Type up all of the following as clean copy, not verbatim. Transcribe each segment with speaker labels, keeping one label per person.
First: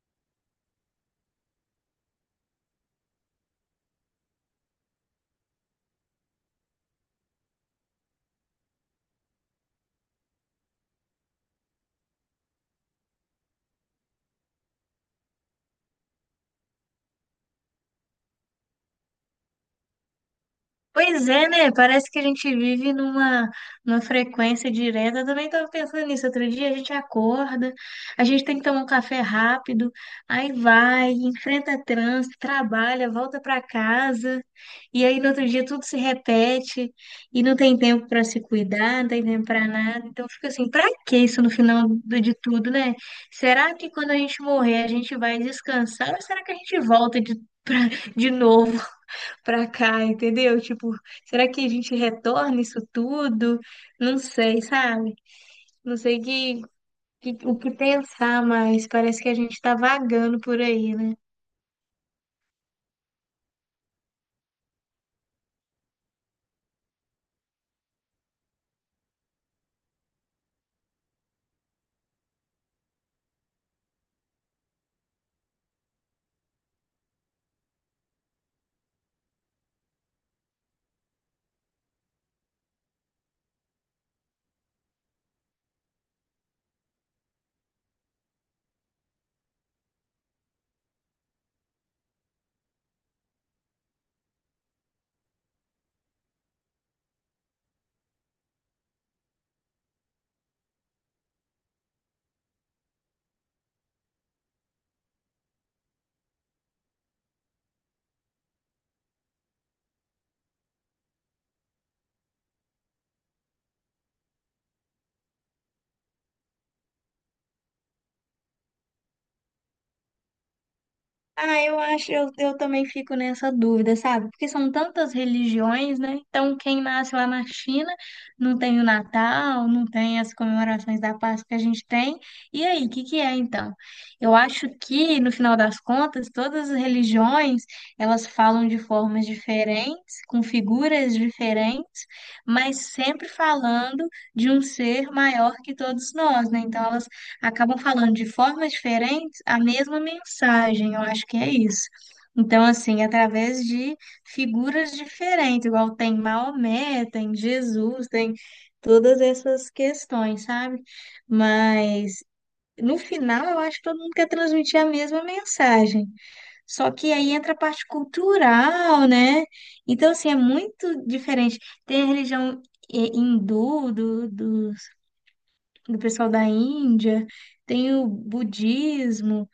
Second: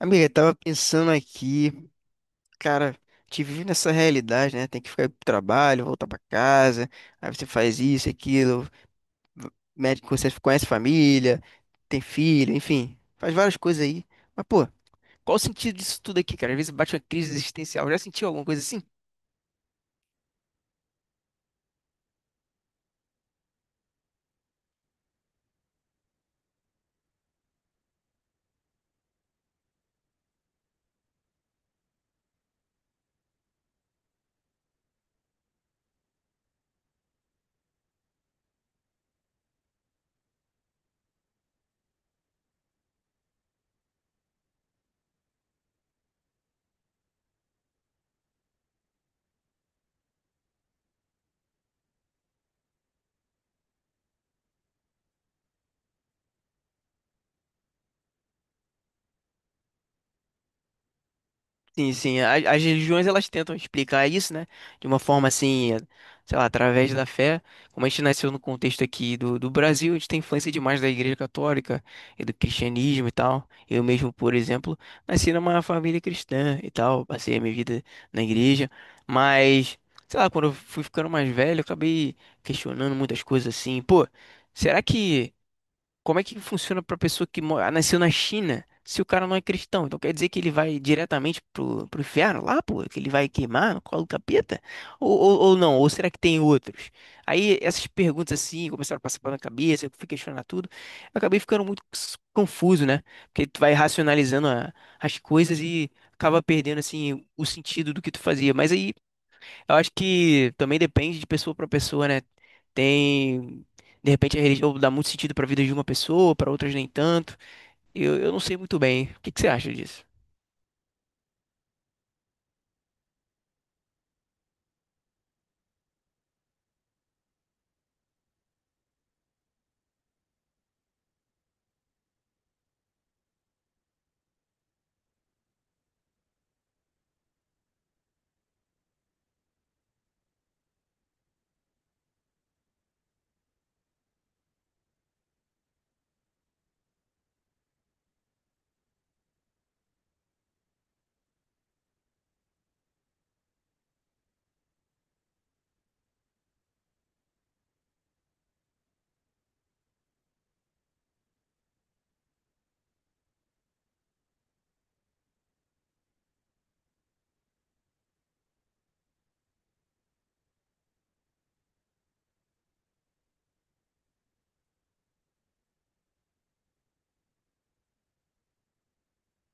Speaker 1: Amiga, eu tava pensando aqui, cara, te vive nessa realidade, né? Tem que ficar pro trabalho, voltar pra casa, aí você faz isso, aquilo, v- médico, você conhece família, tem filho, enfim, faz várias coisas aí. Mas, pô, qual o sentido disso tudo aqui, cara? Às vezes bate uma crise existencial. Já sentiu alguma coisa assim?
Speaker 2: Pois é, né? Parece que a gente vive numa frequência direta. Eu também estava pensando nisso. Outro dia a gente acorda, a gente tem que tomar um café rápido, aí vai, enfrenta trânsito, trabalha, volta para casa, e aí no outro dia tudo se repete, e não tem tempo para se cuidar, não tem tempo para nada. Então fica assim, para que isso no de tudo, né? Será que quando a gente morrer a gente vai descansar ou será que a gente pra, de novo? Pra cá, entendeu? Tipo, será que a gente retorna isso tudo? Não sei, sabe? Não sei que- o que pensar mais. Parece que a gente tá vagando por aí, né?
Speaker 1: Sim, sim. As religiões elas tentam explicar isso, né? De uma forma assim, sei lá, através da fé. Como a gente nasceu no contexto aqui do Brasil, a gente tem influência demais da Igreja Católica e do cristianismo e tal. Eu mesmo, por exemplo, nasci numa família cristã e tal, passei a minha vida na igreja. Mas, sei lá, quando eu fui ficando mais velho, eu acabei questionando muitas coisas assim. Pô, será que como é que funciona para pessoa que nasceu na China se o cara não é cristão? Então quer dizer que ele vai diretamente pro inferno lá, pô? Que ele vai queimar no colo do capeta? Ou não? Ou será que tem outros? Aí essas perguntas assim começaram a passar pela minha cabeça, eu fui questionar tudo. Eu acabei ficando muito confuso, né? Porque tu vai racionalizando as coisas e acaba perdendo assim o sentido do que tu fazia. Mas aí eu acho que também depende de pessoa para pessoa, né? Tem, de repente a religião dá muito sentido para a vida de uma pessoa, para outras nem tanto. Eu não sei muito bem. O que que você acha disso?
Speaker 2: Ah, eu também fico nessa dúvida, sabe? Porque são tantas religiões, né? Então, quem nasce lá na China não tem o Natal, não tem as comemorações da Páscoa que a gente tem. E aí, o que que é então? Eu acho que, no final das contas, todas as religiões, elas falam de formas diferentes, com figuras diferentes, mas sempre falando de um ser maior que todos nós, né? Então, elas acabam falando de formas diferentes a mesma mensagem, eu acho que é isso. Então, assim, através de figuras diferentes, igual tem Maomé, tem Jesus, tem todas essas questões, sabe? Mas no final eu acho que todo mundo quer transmitir a mesma mensagem. Só que aí entra a parte cultural, né? Então, assim, é muito diferente. Tem a religião hindu, do pessoal da Índia, tem o budismo.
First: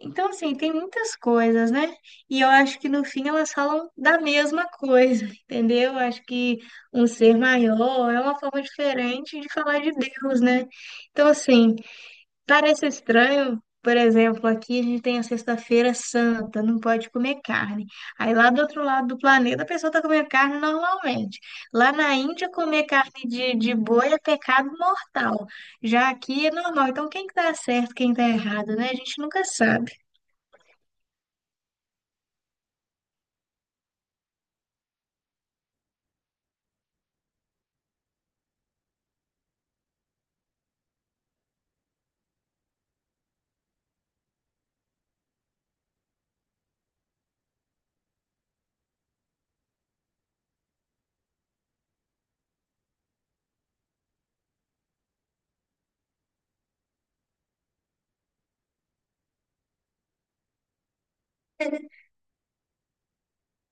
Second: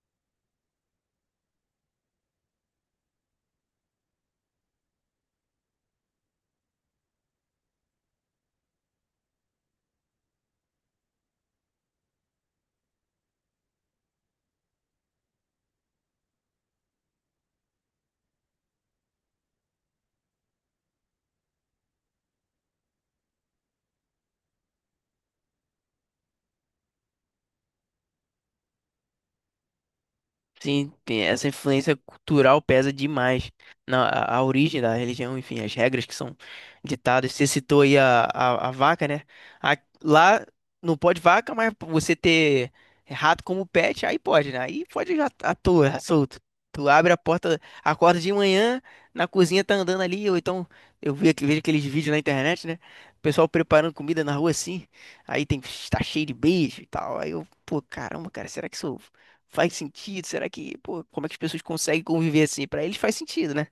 Speaker 2: Então, assim, tem muitas coisas, né? E eu acho que no fim elas falam da mesma coisa, entendeu? Eu acho que um ser maior é uma forma diferente de falar de Deus, né? Então, assim. Parece estranho, por exemplo, aqui a gente tem a Sexta-feira Santa, não pode comer carne. Aí lá do outro lado do planeta a pessoa tá comendo carne normalmente. Lá na Índia, comer carne de boi é pecado mortal. Já aqui é normal. Então, quem que tá certo, quem tá errado, né? A gente nunca sabe.
Speaker 1: Sim, essa influência cultural pesa demais na a origem da religião, enfim, as regras que são ditadas. Você citou aí a vaca, né? A- Lá não pode vaca, mas você ter rato como pet, aí pode, né? Aí pode já tá à toa, solto. Tu abre a porta, acorda de manhã, na cozinha tá andando ali, ou então eu vi, vejo aqueles vídeos na internet, né? O pessoal preparando comida na rua assim, aí tem, tá cheio de beijo e tal. Aí eu, pô, caramba, cara, será que sou faz sentido? Será que, pô, como é que as pessoas conseguem conviver assim? Pra eles faz sentido, né?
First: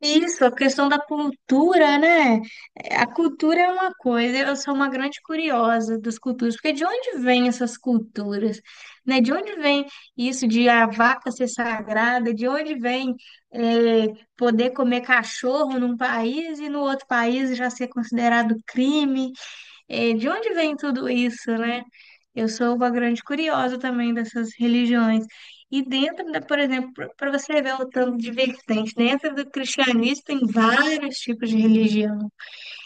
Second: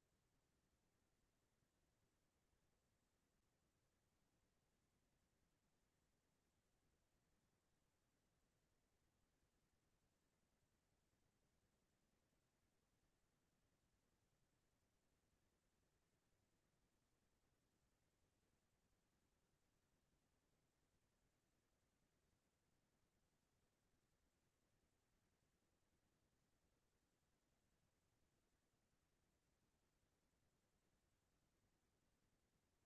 Speaker 2: Isso, a questão da cultura, né? A cultura é uma coisa, eu sou uma grande curiosa das culturas, porque de onde vêm essas culturas, né? De onde vem isso de a vaca ser sagrada? De onde vem é, poder comer cachorro num país e no outro país já ser considerado crime? É, de onde vem tudo isso, né? Eu sou uma grande curiosa também dessas religiões. E dentro da, por exemplo, para você ver o tanto de vertente, dentro do cristianismo tem vários tipos de religião.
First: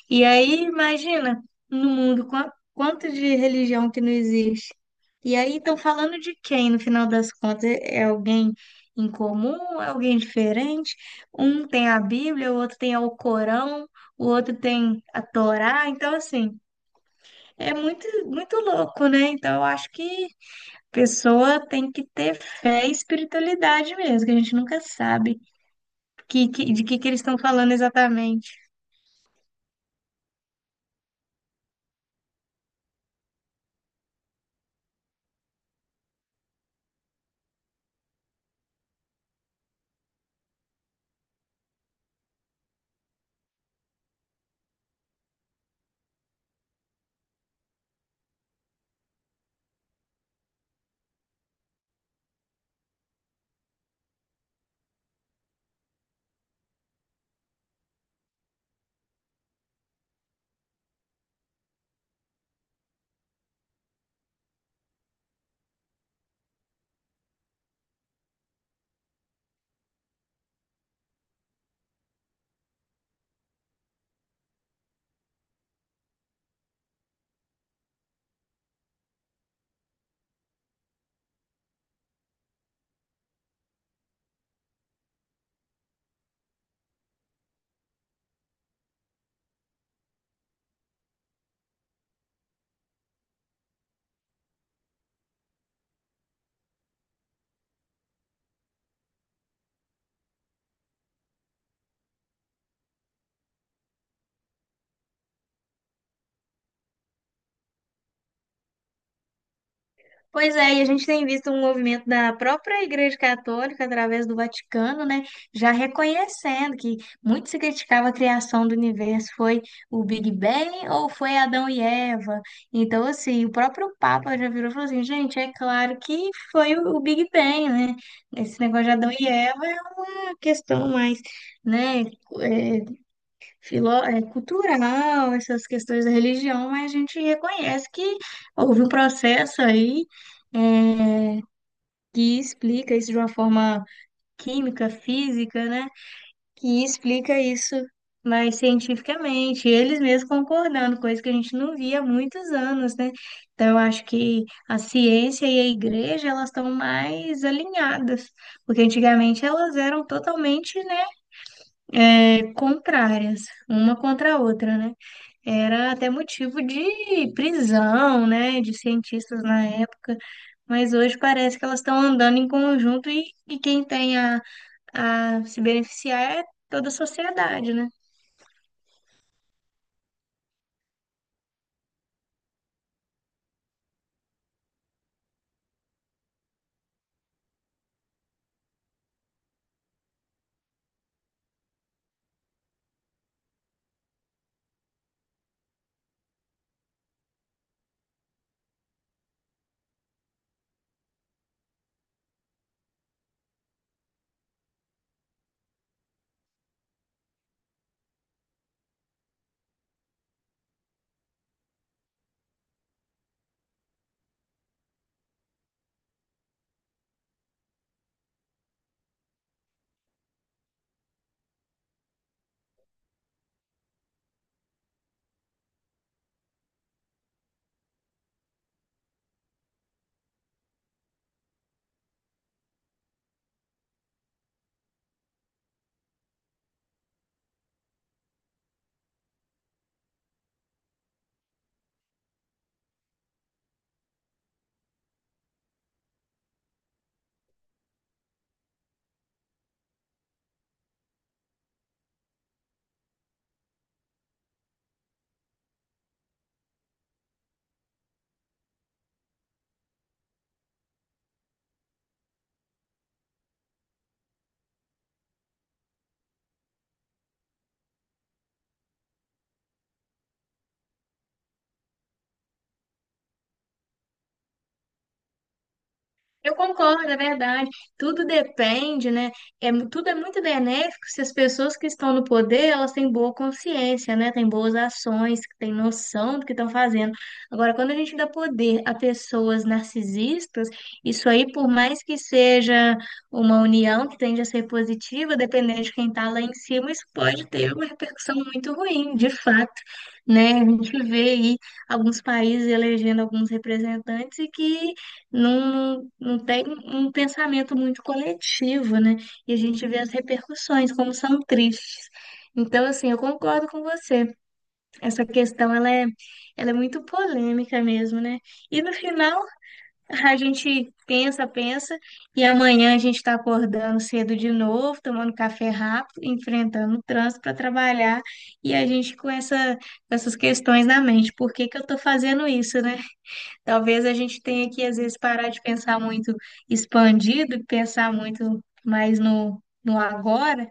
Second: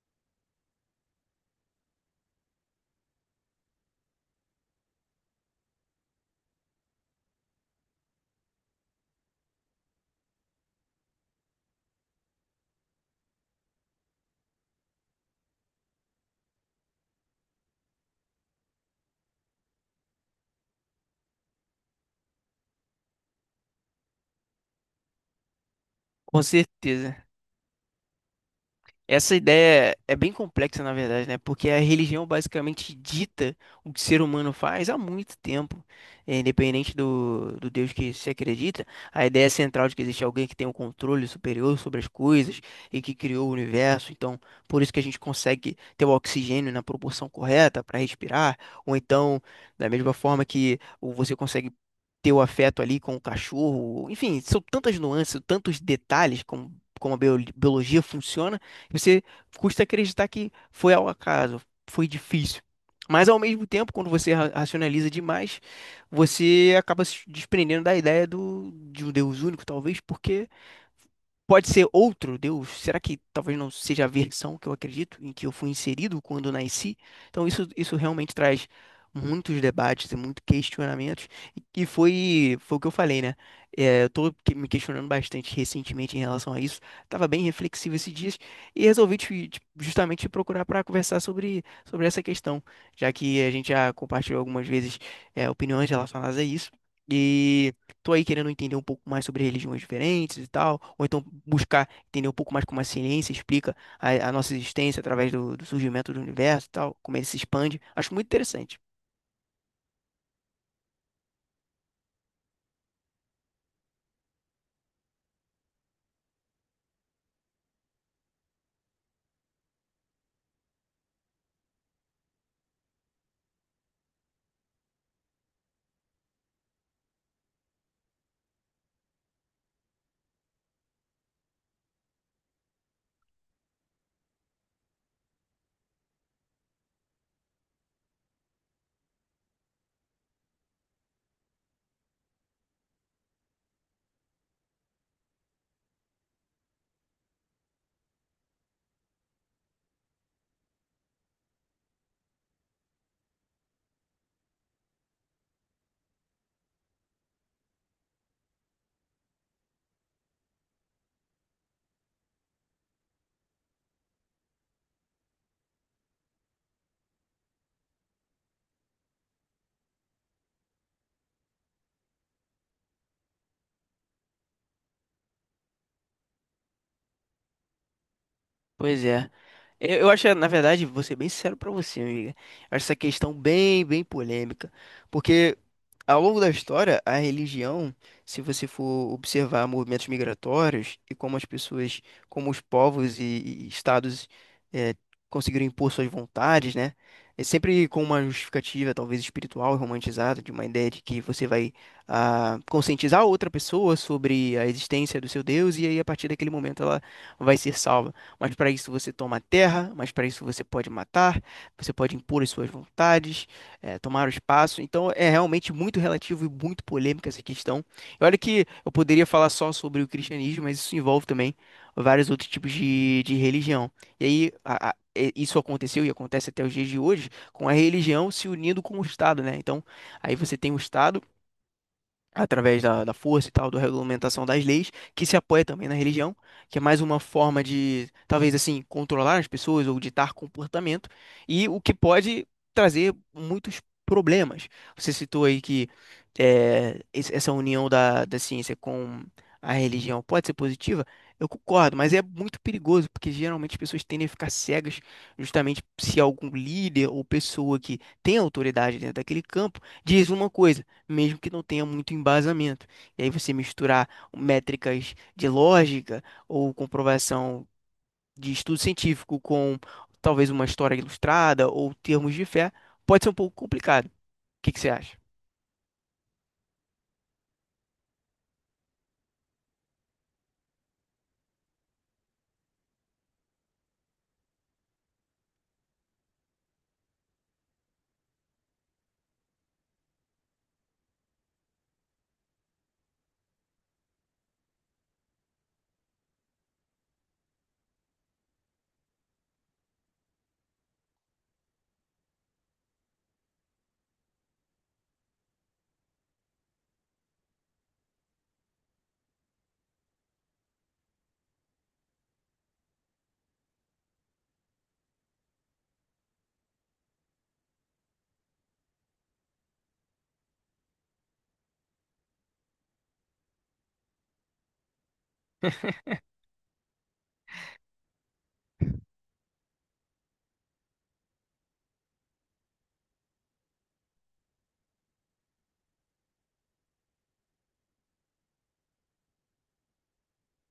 Speaker 2: E aí, imagina, no mundo, quanto de religião que não existe. E aí, estão falando de quem, no final das contas? É alguém em comum? É alguém diferente? Um tem a Bíblia, o outro tem o Corão, o outro tem a Torá. Então, assim. É muito, muito louco, né? Então, eu acho que a pessoa tem que ter fé e espiritualidade mesmo, que a gente nunca sabe
Speaker 1: Com
Speaker 2: que
Speaker 1: certeza.
Speaker 2: eles estão falando exatamente.
Speaker 1: Essa ideia é bem complexa, na verdade, né? Porque a religião basicamente dita o que o ser humano faz há muito tempo. É, independente do Deus que se acredita. A ideia central de que existe alguém que tem um controle superior sobre as coisas e que criou o universo. Então, por isso que a gente consegue ter o oxigênio na proporção correta para respirar, ou então, da mesma forma que você consegue ter o afeto ali com o cachorro. Enfim, são tantas nuances, tantos detalhes como, como a biologia funciona e você custa acreditar que foi ao acaso, foi difícil. Mas ao mesmo tempo, quando você racionaliza demais, você acaba se desprendendo da ideia do, de um Deus único, talvez, porque pode ser outro Deus. Será que talvez não seja a versão que eu acredito, em que eu fui inserido quando nasci? Então isso realmente traz muitos debates e muitos questionamentos. E foi o que eu falei, né? É, eu me questionando bastante recentemente em relação a isso. Tava bem reflexivo esses dias e resolvi justamente te procurar para conversar sobre essa questão, já que a gente já compartilhou algumas vezes é, opiniões relacionadas a isso. E tô aí querendo entender um pouco mais sobre religiões diferentes e tal, ou então buscar entender um pouco mais como a ciência explica a nossa existência através do surgimento do universo e tal, como ele se expande. Acho muito interessante.
Speaker 2: Pois é, e a gente tem visto um movimento da própria Igreja Católica, através do Vaticano, né, já reconhecendo que muito se criticava a criação do universo, foi o Big Bang ou foi Adão e Eva? Então, assim, o próprio Papa já virou e falou assim, gente, é claro que foi o Big Bang, né? Esse negócio de Adão e Eva é uma questão mais, né, é, cultural, essas questões da religião, mas a gente reconhece que houve um processo aí é, que explica isso de uma forma química, física, né? Que explica isso mais cientificamente, eles mesmos concordando, coisa que a gente não via há muitos anos, né? Então, eu acho que a ciência e a igreja, elas estão mais alinhadas, porque antigamente elas eram totalmente, né? Contrárias, uma contra a outra, né? Era até motivo de prisão, né, de cientistas na época, mas hoje parece que elas estão andando em conjunto e quem tem a se beneficiar é toda a sociedade, né?
Speaker 1: Pois é. Eu acho, na verdade, vou ser bem sincero pra você, amiga. Eu acho essa questão bem polêmica. Porque ao longo da história, a religião, se você for observar movimentos migratórios e como as pessoas, como os povos e estados eh, conseguiram impor suas vontades, né? É sempre com uma justificativa, talvez espiritual e romantizada, de uma ideia de que você vai conscientizar outra pessoa sobre a existência do seu Deus e aí, a partir daquele momento, ela vai ser salva, mas para isso você toma a terra, mas para isso você pode matar, você pode impor as suas vontades, tomar o espaço. Então é realmente muito relativo e muito polêmica essa questão. E olha que eu poderia falar só sobre o cristianismo, mas isso envolve também vários outros tipos de religião. E aí, isso aconteceu e acontece até os dias de hoje, com a religião se unindo com o Estado, né? Então, aí você tem o Estado através da força e tal, da regulamentação das leis, que se apoia também na religião, que é mais uma forma de, talvez assim, controlar as pessoas ou ditar comportamento, e o que pode trazer muitos problemas. Você citou aí que essa união da ciência com a religião pode ser positiva, eu concordo, mas é muito perigoso, porque geralmente as pessoas tendem a ficar cegas justamente se algum líder ou pessoa que tem autoridade dentro daquele campo diz uma coisa mesmo que não tenha muito embasamento. E aí você misturar métricas de lógica ou comprovação de estudo científico com talvez uma história ilustrada ou termos de fé, pode ser um pouco complicado. O que que você acha?
Speaker 2: Eu concordo, é verdade. Tudo depende, né? Tudo é muito benéfico se as pessoas que estão no poder, elas têm boa consciência, né? Têm boas ações, que têm noção do que estão fazendo. Agora, quando a gente dá poder a pessoas narcisistas, isso aí, por mais que seja uma união que tende a ser positiva, dependendo de quem está lá em cima, isso pode ter uma repercussão muito ruim, de fato, né? A gente vê aí alguns países elegendo alguns representantes e que não, não tem um pensamento muito coletivo, né? E a gente vê as repercussões, como são tristes. Então, assim, eu concordo com você. Essa questão, ela é muito polêmica mesmo, né? E no final, a gente pensa, pensa, e amanhã a gente está acordando cedo de novo, tomando café rápido, enfrentando o trânsito para trabalhar, e a gente com com essas questões na mente. Por que que eu estou fazendo isso, né? Talvez a gente tenha que, às vezes, parar de pensar muito expandido e pensar muito mais no agora,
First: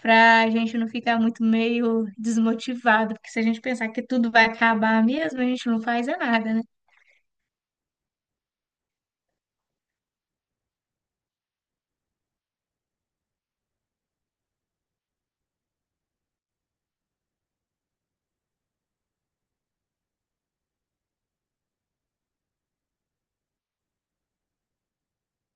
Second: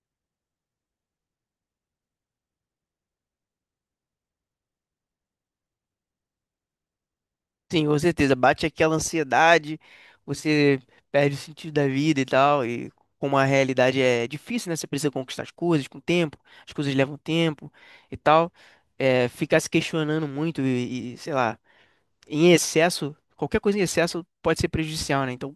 Speaker 2: para a gente não ficar muito meio desmotivado, porque se a gente pensar que tudo vai acabar mesmo, a gente não faz é nada, né?
Speaker 1: Sim, com certeza. Bate aquela ansiedade, você perde o sentido da vida e tal, e como a realidade é difícil, né? Você precisa conquistar as coisas com tempo, as coisas levam tempo e tal. É, ficar se questionando muito e sei lá, em excesso, qualquer coisa em excesso pode ser prejudicial, né? Então,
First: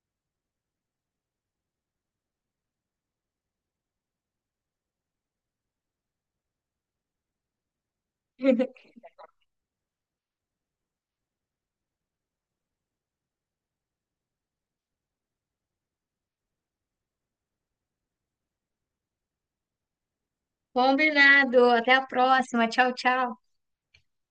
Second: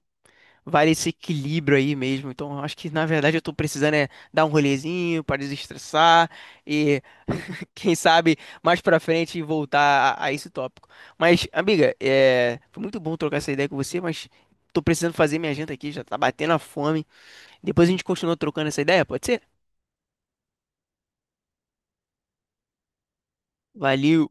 Speaker 1: vale esse equilíbrio aí mesmo. Então, eu acho que na verdade eu tô precisando é dar um rolezinho para desestressar e quem sabe mais pra frente voltar a esse tópico. Mas, amiga, é, foi muito bom trocar essa ideia com você, mas tô precisando fazer minha janta aqui, já tá batendo a fome. Depois a gente continua trocando essa ideia, pode ser?
Speaker 2: Combinado. Até a próxima. Tchau, tchau.
Speaker 1: Valeu.